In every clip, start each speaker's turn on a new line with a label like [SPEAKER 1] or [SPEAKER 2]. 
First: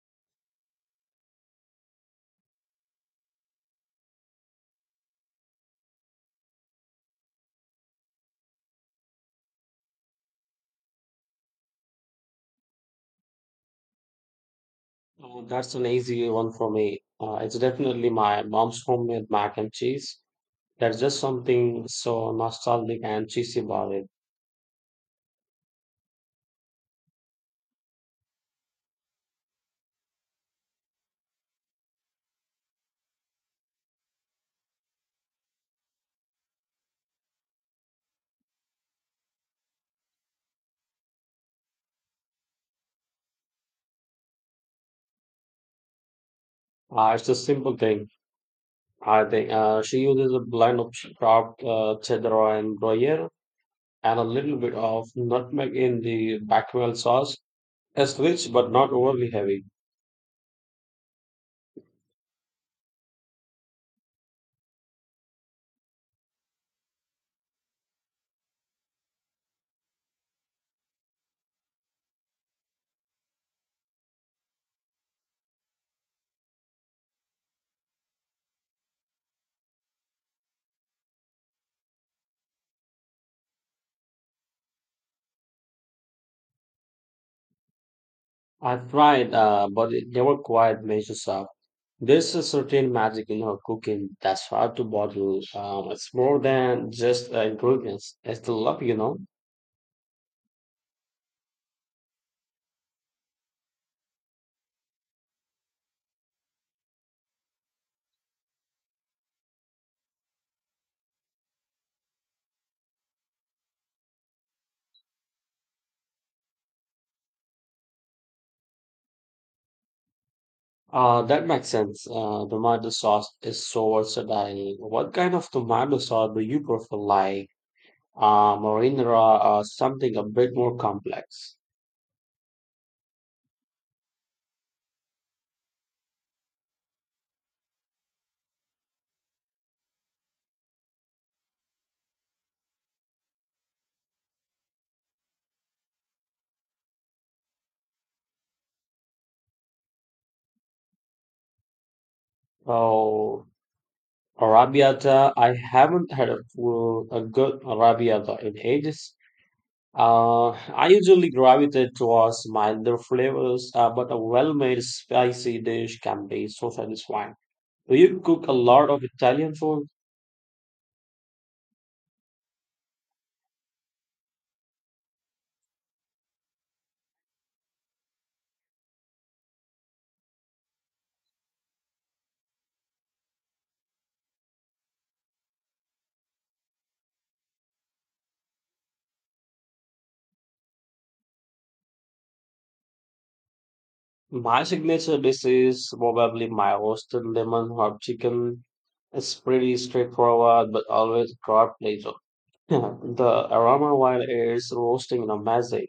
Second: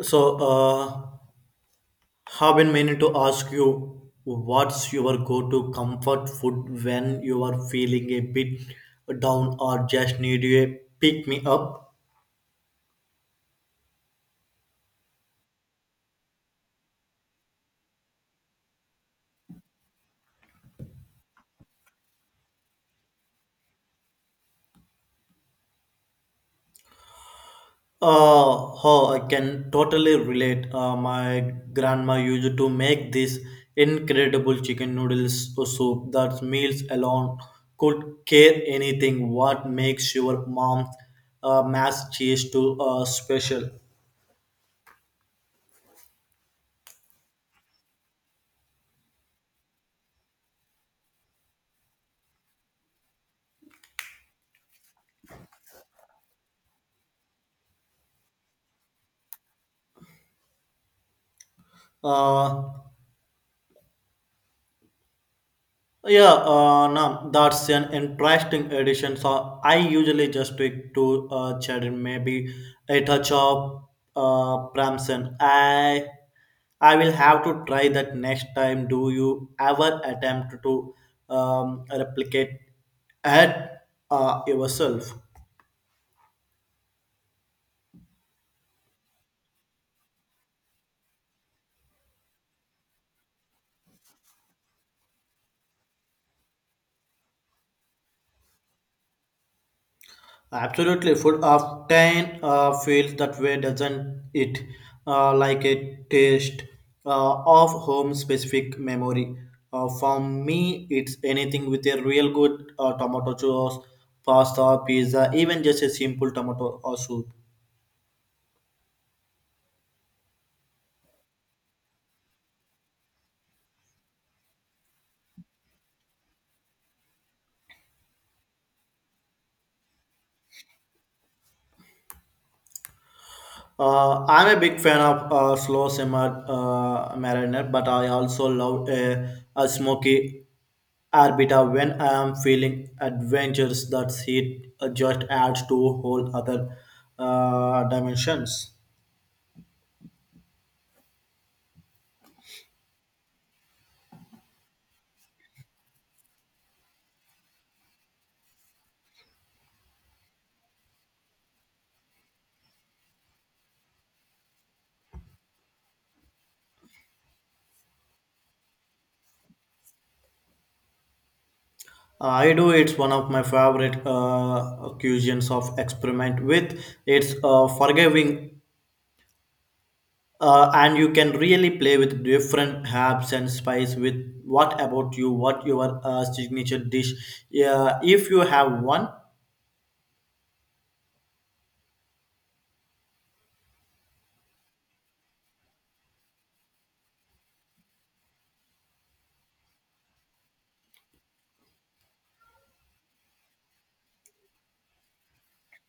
[SPEAKER 1] So, uh, have been meaning to ask you, what's your go-to comfort food when you are feeling a bit down or just need a pick me up?
[SPEAKER 2] That's an easy one for me. It's definitely my mom's homemade mac and cheese. There's just something so nostalgic and cheesy about it.
[SPEAKER 1] Oh, I can totally relate. My grandma used to make this incredible chicken noodles soup that meals alone could care anything. What makes your mom's mass cheese too special?
[SPEAKER 2] It's a simple thing. I think she uses a blend of chopped cheddar and gruyere and a little bit of nutmeg in the bechamel sauce. It's rich but not overly heavy.
[SPEAKER 1] Uh, Yeah, no, that's an interesting addition. So I usually just stick to cherry, maybe a touch of Pramson. I will have to try that next time. Do you ever attempt to replicate at yourself?
[SPEAKER 2] I've tried, but it never quite measures up. There's a certain magic in her cooking that's hard to bottle. It's more than just ingredients. It's the love.
[SPEAKER 1] Absolutely, food often feels that way, doesn't it? Like a taste of home-specific memory. For me, it's anything with a real good tomato sauce, pasta, pizza, even just a simple tomato or soup.
[SPEAKER 2] That makes sense. Tomato sauce is so versatile. What kind of tomato sauce do you prefer, like marinara or something a bit more complex?
[SPEAKER 1] I'm a big fan of slow simmer mariner, but I also love a smoky Arbita when I am feeling adventures that it just adds to whole other dimensions.
[SPEAKER 2] Oh, arrabbiata. I haven't had a good arrabbiata in ages. I usually gravitate towards milder flavors, but a well-made spicy dish can be so satisfying. Do you cook a lot of Italian food?
[SPEAKER 1] I do, it's one of my favorite occasions of experiment with. It's forgiving, and you can really play with different herbs and spice with. What about you, what your signature dish? Yeah, if you have one.
[SPEAKER 2] My signature dish is probably my roasted lemon herb chicken. It's pretty straightforward, but always a crowd pleaser. The aroma while it's roasting is amazing.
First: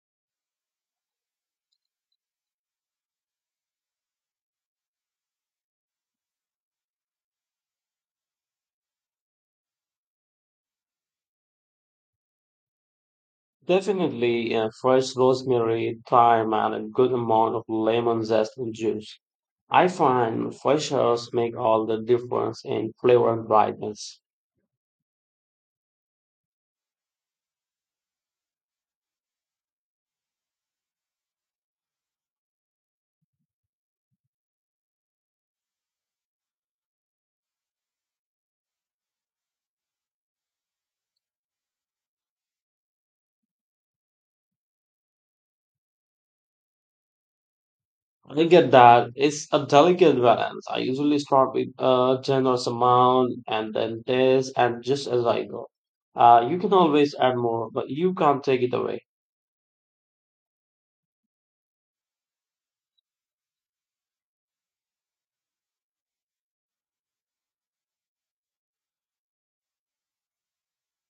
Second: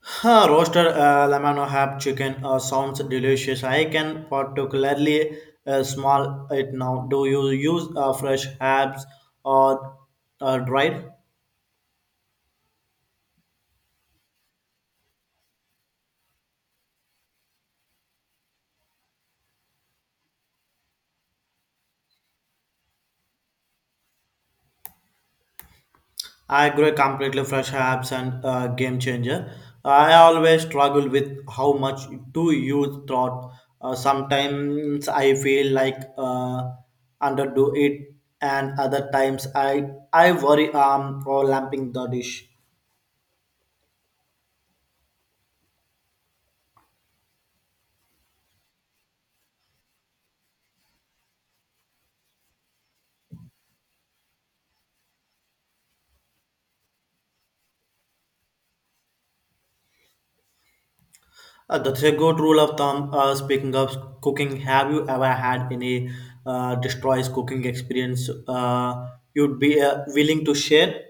[SPEAKER 1] Roasted lemon or half chicken sounds delicious. I can particularly smell it now. Do you use fresh herbs or dried?
[SPEAKER 2] Definitely, fresh rosemary, thyme, and a good amount of lemon zest and juice. I find freshers make all the difference in flavor and brightness.
[SPEAKER 1] I agree completely, fresh herbs and game changer. I always struggle with how much to use throughout. Sometimes I feel like underdo it, and other times I worry for lamping the dish.
[SPEAKER 2] I get that. It's a delicate balance. I usually start with a generous amount and then this and just as I go. You can always add more, but you can't take it away.
[SPEAKER 1] That's a good rule of thumb. Speaking of cooking, have you ever had any destroys cooking experience you'd be willing to share?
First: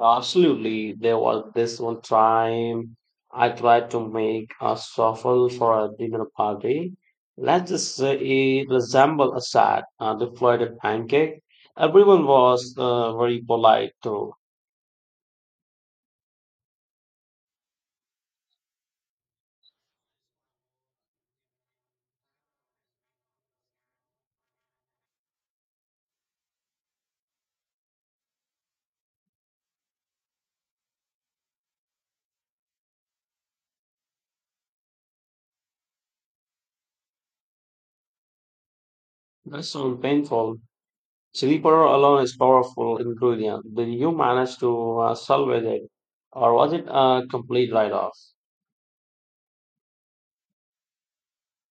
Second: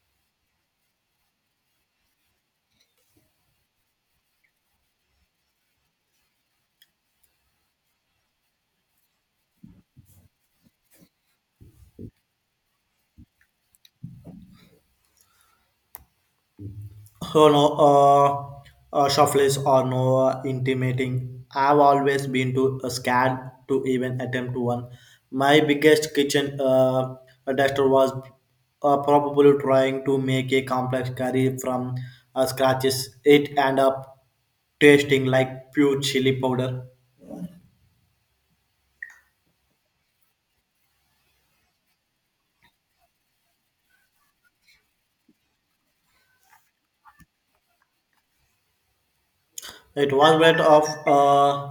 [SPEAKER 2] Absolutely. There was this one time I tried to make a shuffle for a dinner party. Let's just say it resembled a sad, deflated pancake. Everyone was very polite too.
[SPEAKER 1] Oh, no, shuffles or no intimating. I've always been too scared to even attempt one. My biggest kitchen disaster was probably trying to make a complex curry from scratches. It ended up tasting like pure chili powder.
[SPEAKER 2] That's so painful. Chili powder alone is powerful ingredient. Did you manage to salvage it, or was it a complete write-off?
[SPEAKER 1] It was bit of a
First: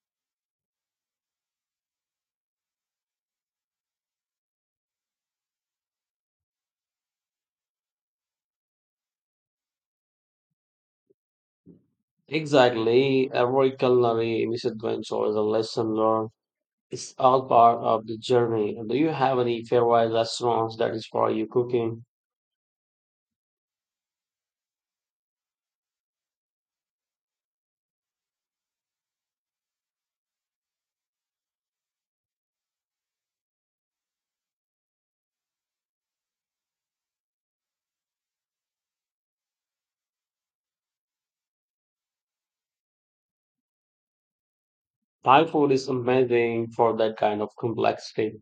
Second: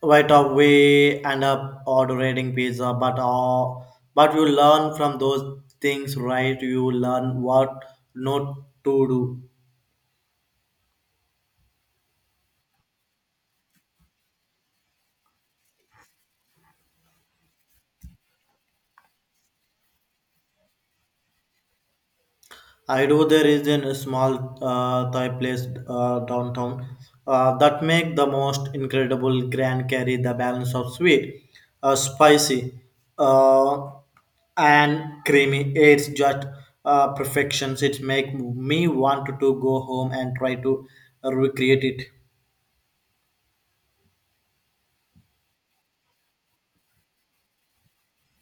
[SPEAKER 1] bit of we end up ordering pizza, but but you learn from those things, right? You learn what not to do.
[SPEAKER 2] Exactly. Every culinary misadventure is a lesson learned. It's all part of the journey. Do you have any favorite restaurants that is for you cooking?
[SPEAKER 1] I do. There is in a small Thai place downtown that make the most incredible grand curry. The balance of sweet, spicy, uh, and creamy. It's just perfections. It make me want to go home and try to recreate it.
[SPEAKER 2] Thai food is amazing for that kind of complexity.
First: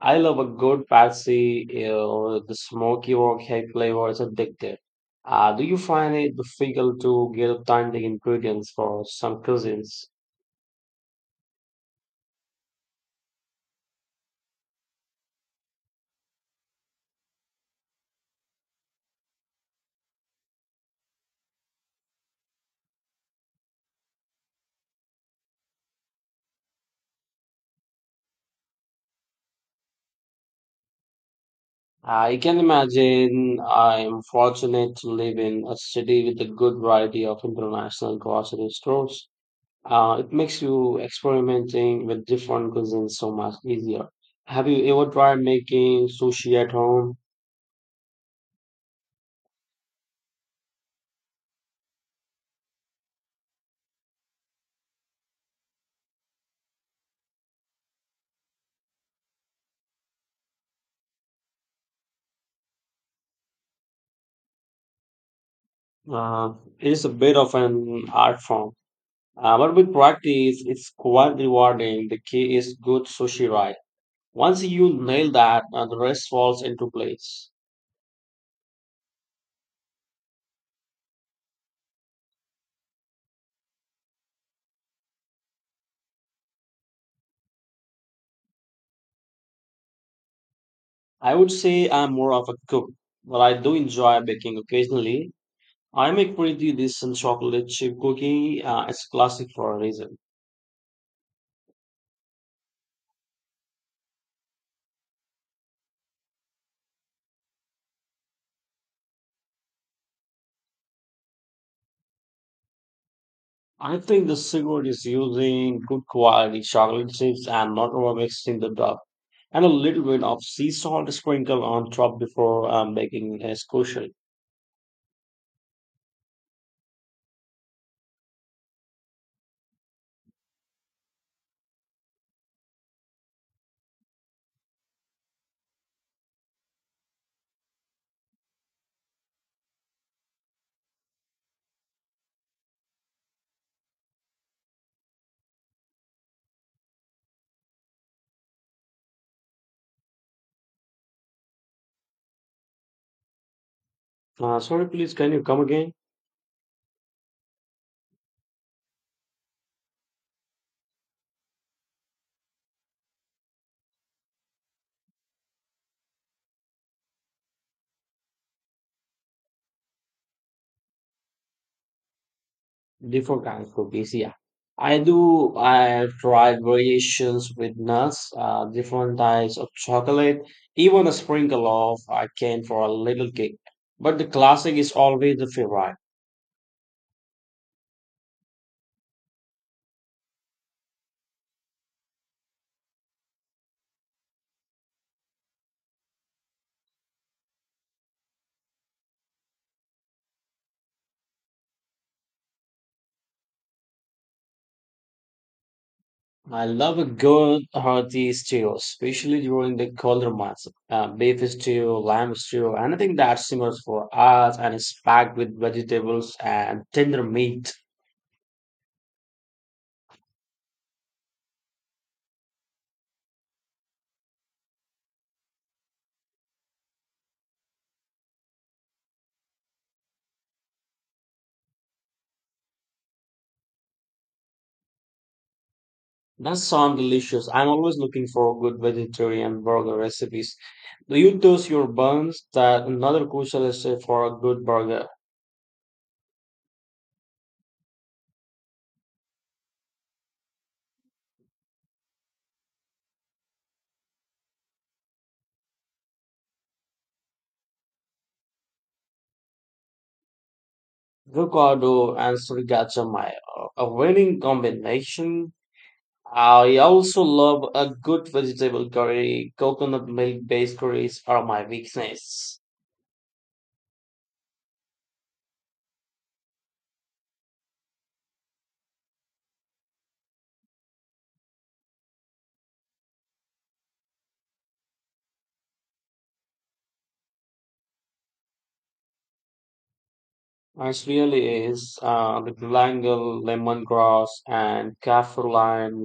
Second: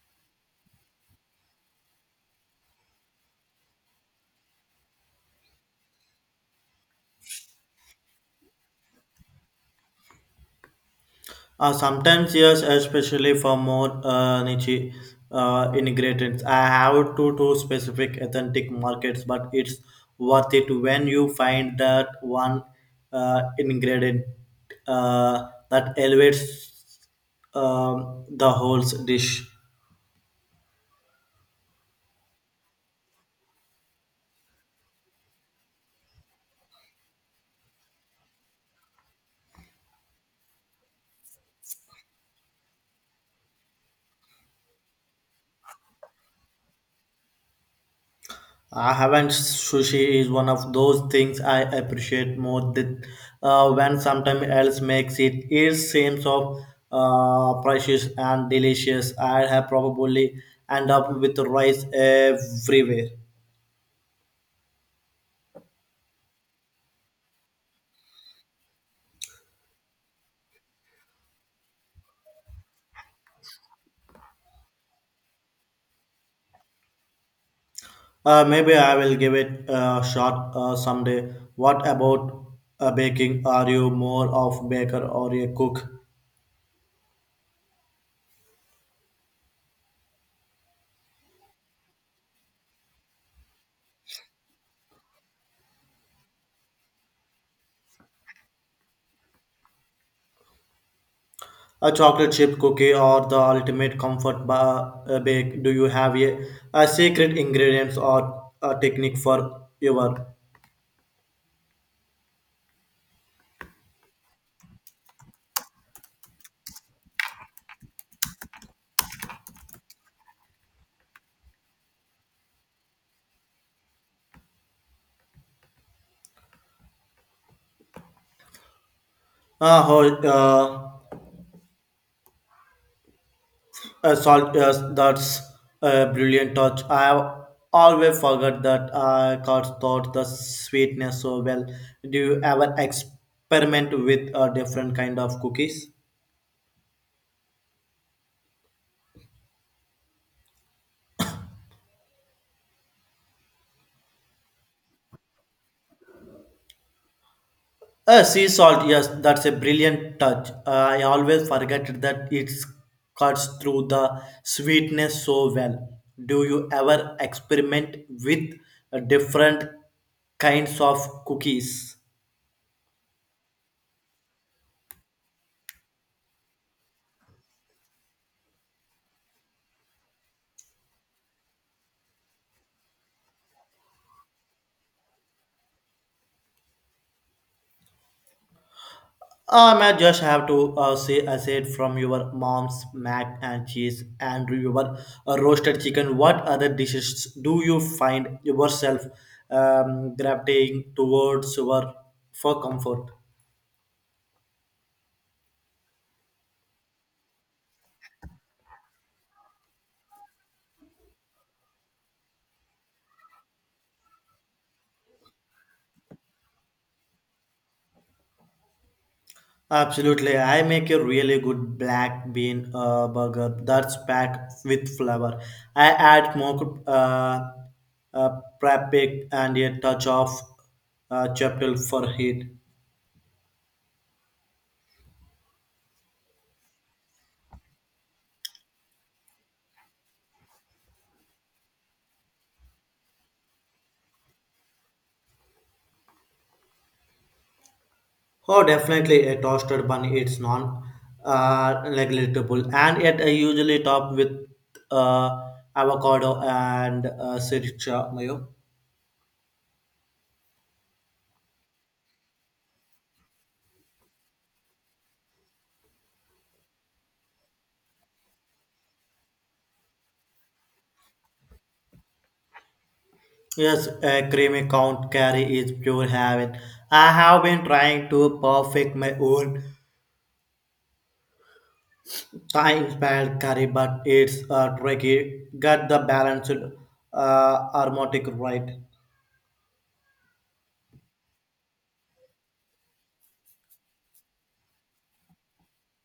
[SPEAKER 2] I love a good patsy. You know, the smoky or flavor is addictive. Do you find it difficult to get authentic ingredients for some cuisines?
[SPEAKER 1] Sometimes yes, especially for more niche ingredients. I have two specific authentic markets, but it's worth it when you find that one ingredient that elevates the whole dish.
[SPEAKER 2] I can imagine I'm fortunate to live in a city with a good variety of international grocery stores. It makes you experimenting with different cuisines so much easier. Have you ever tried making sushi at home?
[SPEAKER 1] I haven't. Sushi is one of those things I appreciate more than when sometime else makes it. It seems of precious and delicious. I have probably end up with rice everywhere.
[SPEAKER 2] Uh, it is a bit of an art form, but with practice, it's quite rewarding. The key is good sushi right. Once you nail that, the rest falls into place.
[SPEAKER 1] Maybe I will give it a shot someday. What about baking? Are you more of baker or a cook?
[SPEAKER 2] I would say I'm more of a cook, but I do enjoy baking occasionally. I make pretty decent chocolate chip cookie. It's classic for a reason.
[SPEAKER 1] A chocolate chip cookie or the ultimate comfort bake. Do you have a secret ingredients or a technique for your
[SPEAKER 2] I think the secret is using good quality chocolate chips and not overmixing the dough, and a little bit of sea salt sprinkle on top before baking is crucial.
[SPEAKER 1] whole, salt? Yes, that's a brilliant touch. I have always forgot that I cut thought the sweetness so well. Do you ever experiment with a different kind of cookies?
[SPEAKER 2] Sorry, please, can you come again?
[SPEAKER 1] Sea salt, yes, that's a brilliant touch. I always forget that it cuts through the sweetness so well. Do you ever experiment with different kinds of cookies?
[SPEAKER 2] Different kind of cookies, yeah. I do. I have tried variations with nuts, different types of chocolate, even a sprinkle of cane for a little kick. But the classic is always the favorite.
[SPEAKER 1] I just have to say, I said from your mom's mac and cheese and your roasted chicken. What other dishes do you find yourself gravitating towards your for comfort?
[SPEAKER 2] I love a good hearty stew, especially during the colder months. Beef stew, lamb stew, anything that simmers for hours and is packed with vegetables and tender meat.
[SPEAKER 1] Absolutely. I make a really good black bean burger that's packed with flavor. I add more uh, paprika and a touch of chipotle for heat.
[SPEAKER 2] That sounds delicious. I'm always looking for good vegetarian burger recipes. Do you toast your buns? That another crucial step for a good burger.
[SPEAKER 1] Oh, definitely a toasted bun. It's non negligible. And yet I usually top with uh, avocado and sriracha mayo.
[SPEAKER 2] Avocado and sriracha mayo, a winning combination. I also love a good vegetable curry. Coconut milk based curries are my weakness.
[SPEAKER 1] Yes, a creamy count carry is pure heaven. I have been trying to perfect my own Thai inspired curry, but it's tricky. Get the balanced aromatic right.
[SPEAKER 2] It really is. The galangal, lemongrass, and kaffir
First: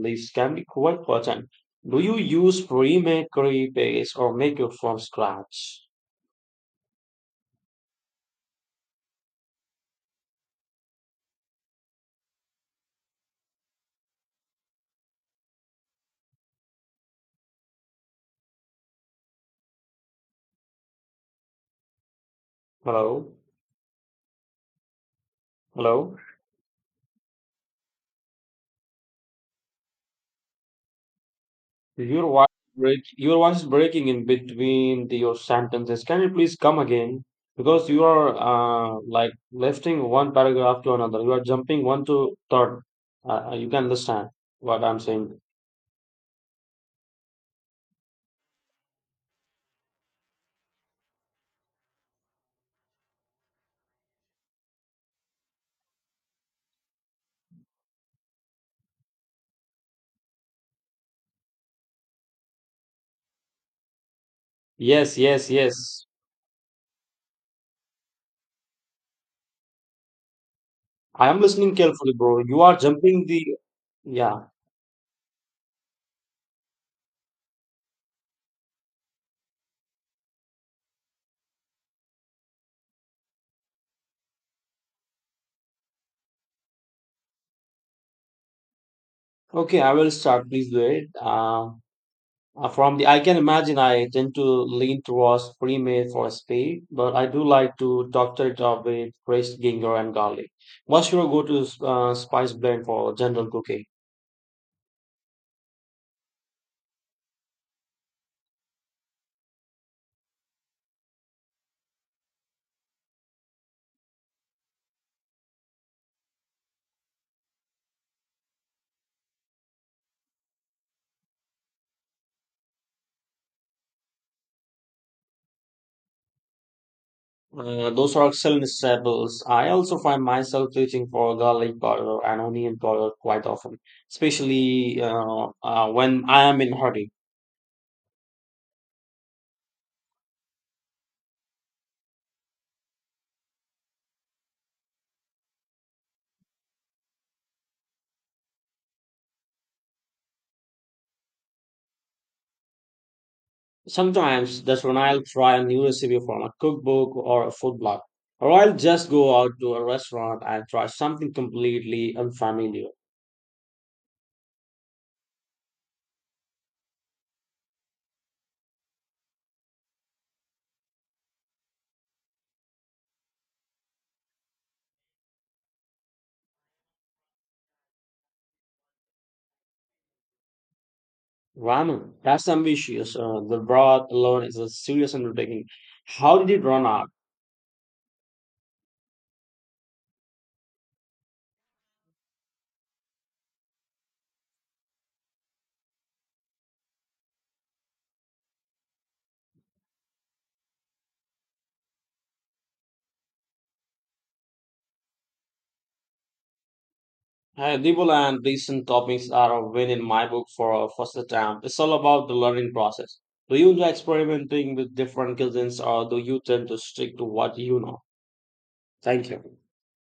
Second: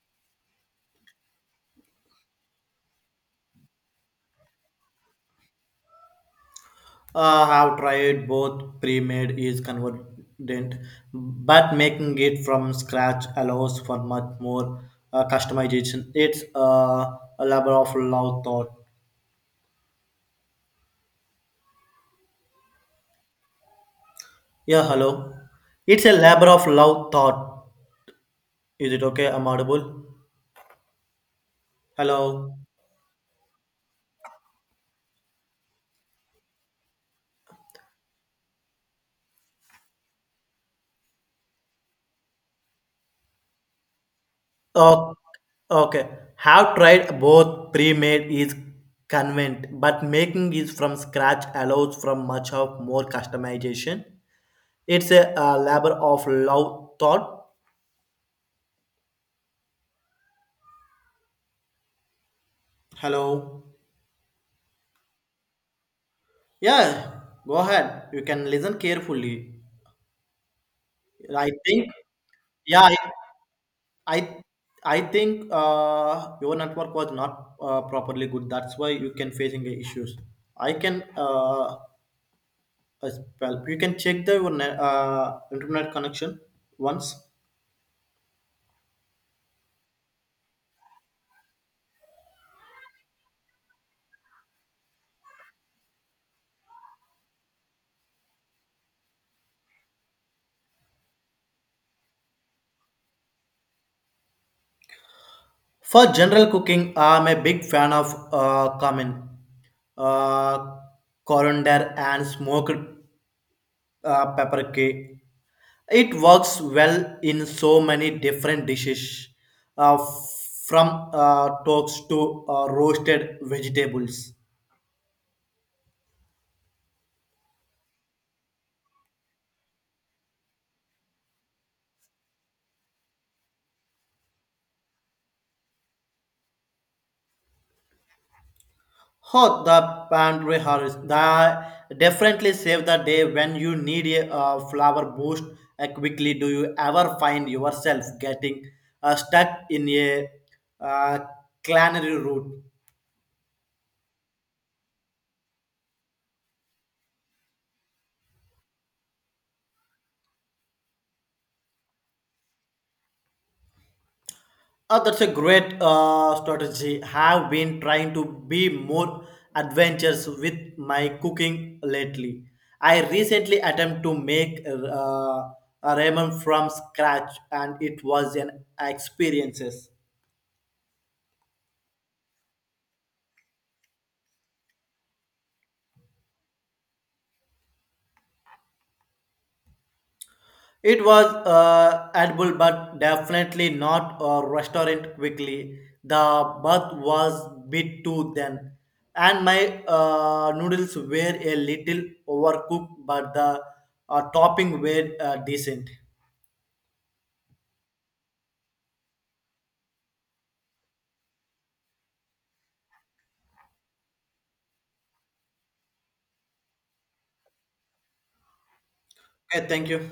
[SPEAKER 2] leaves can be quite potent. Do you use pre-made curry paste or make it from scratch?
[SPEAKER 1] Have tried both, pre-made is convenient, but making it from scratch allows for much more customization. It's a labor of love thought.
[SPEAKER 2] Hello?
[SPEAKER 1] Yeah, hello. It's a
[SPEAKER 2] Hello?
[SPEAKER 1] labor of love thought. Is it okay? I'm audible.
[SPEAKER 2] Your voice,
[SPEAKER 1] Hello.
[SPEAKER 2] break, your voice is breaking in between your sentences. Can you please come again? Because you are like lifting one paragraph to another. You are jumping one to third. You can understand what I'm
[SPEAKER 1] Oh,
[SPEAKER 2] saying.
[SPEAKER 1] okay. Have tried both, pre-made is convenient, but making is from scratch allows from much of more customization. It's a, labor of love thought. Hello.
[SPEAKER 2] Yes, yes, yes.
[SPEAKER 1] Yeah, go ahead. You can listen carefully.
[SPEAKER 2] I am
[SPEAKER 1] I
[SPEAKER 2] listening
[SPEAKER 1] think.
[SPEAKER 2] carefully, bro. You are
[SPEAKER 1] Yeah,
[SPEAKER 2] jumping the.
[SPEAKER 1] I,
[SPEAKER 2] Yeah.
[SPEAKER 1] I think your network was not properly good. That's why you can facing the issues. I can as well. You can check the your internet connection once.
[SPEAKER 2] Okay, I will start. Please wait. I can imagine I tend to lean towards pre-made for speed, but I do like to doctor it up with fresh ginger and garlic. What's your go-to spice blend for general cooking?
[SPEAKER 1] For general cooking, I'm a big fan of cumin, uh, coriander, and smoked paprika. It works well in so many different dishes, uh, from toast to roasted vegetables.
[SPEAKER 2] Those are excellent staples. I also find myself reaching for garlic powder and onion powder quite often, especially when I am in hurry.
[SPEAKER 1] Oh, the pantry hurries. That definitely save the day when you need a flower boost quickly. Do you ever find yourself getting stuck in a uh, culinary route?
[SPEAKER 2] Sometimes that's when I'll try a new recipe from a cookbook or a food blog, or I'll just go out to a restaurant and try something completely unfamiliar.
[SPEAKER 1] Oh, that's a great strategy. Have been trying to be more adventurous with my cooking lately. I recently attempted to make a ramen from scratch, and it was an experiences.
[SPEAKER 2] Ramen, that's ambitious. The broth alone is a serious undertaking. How did it run out?
[SPEAKER 1] It was edible, but definitely not a restaurant quickly. The bath was bit too thin, and my noodles were a little overcooked, but the topping were decent.
[SPEAKER 2] Dibble and decent toppings are a win in my book for a first attempt. It's all about the learning process. Do you enjoy experimenting with different cuisines or do you tend to stick to what you know? Thank you.
[SPEAKER 1] Okay, thank you.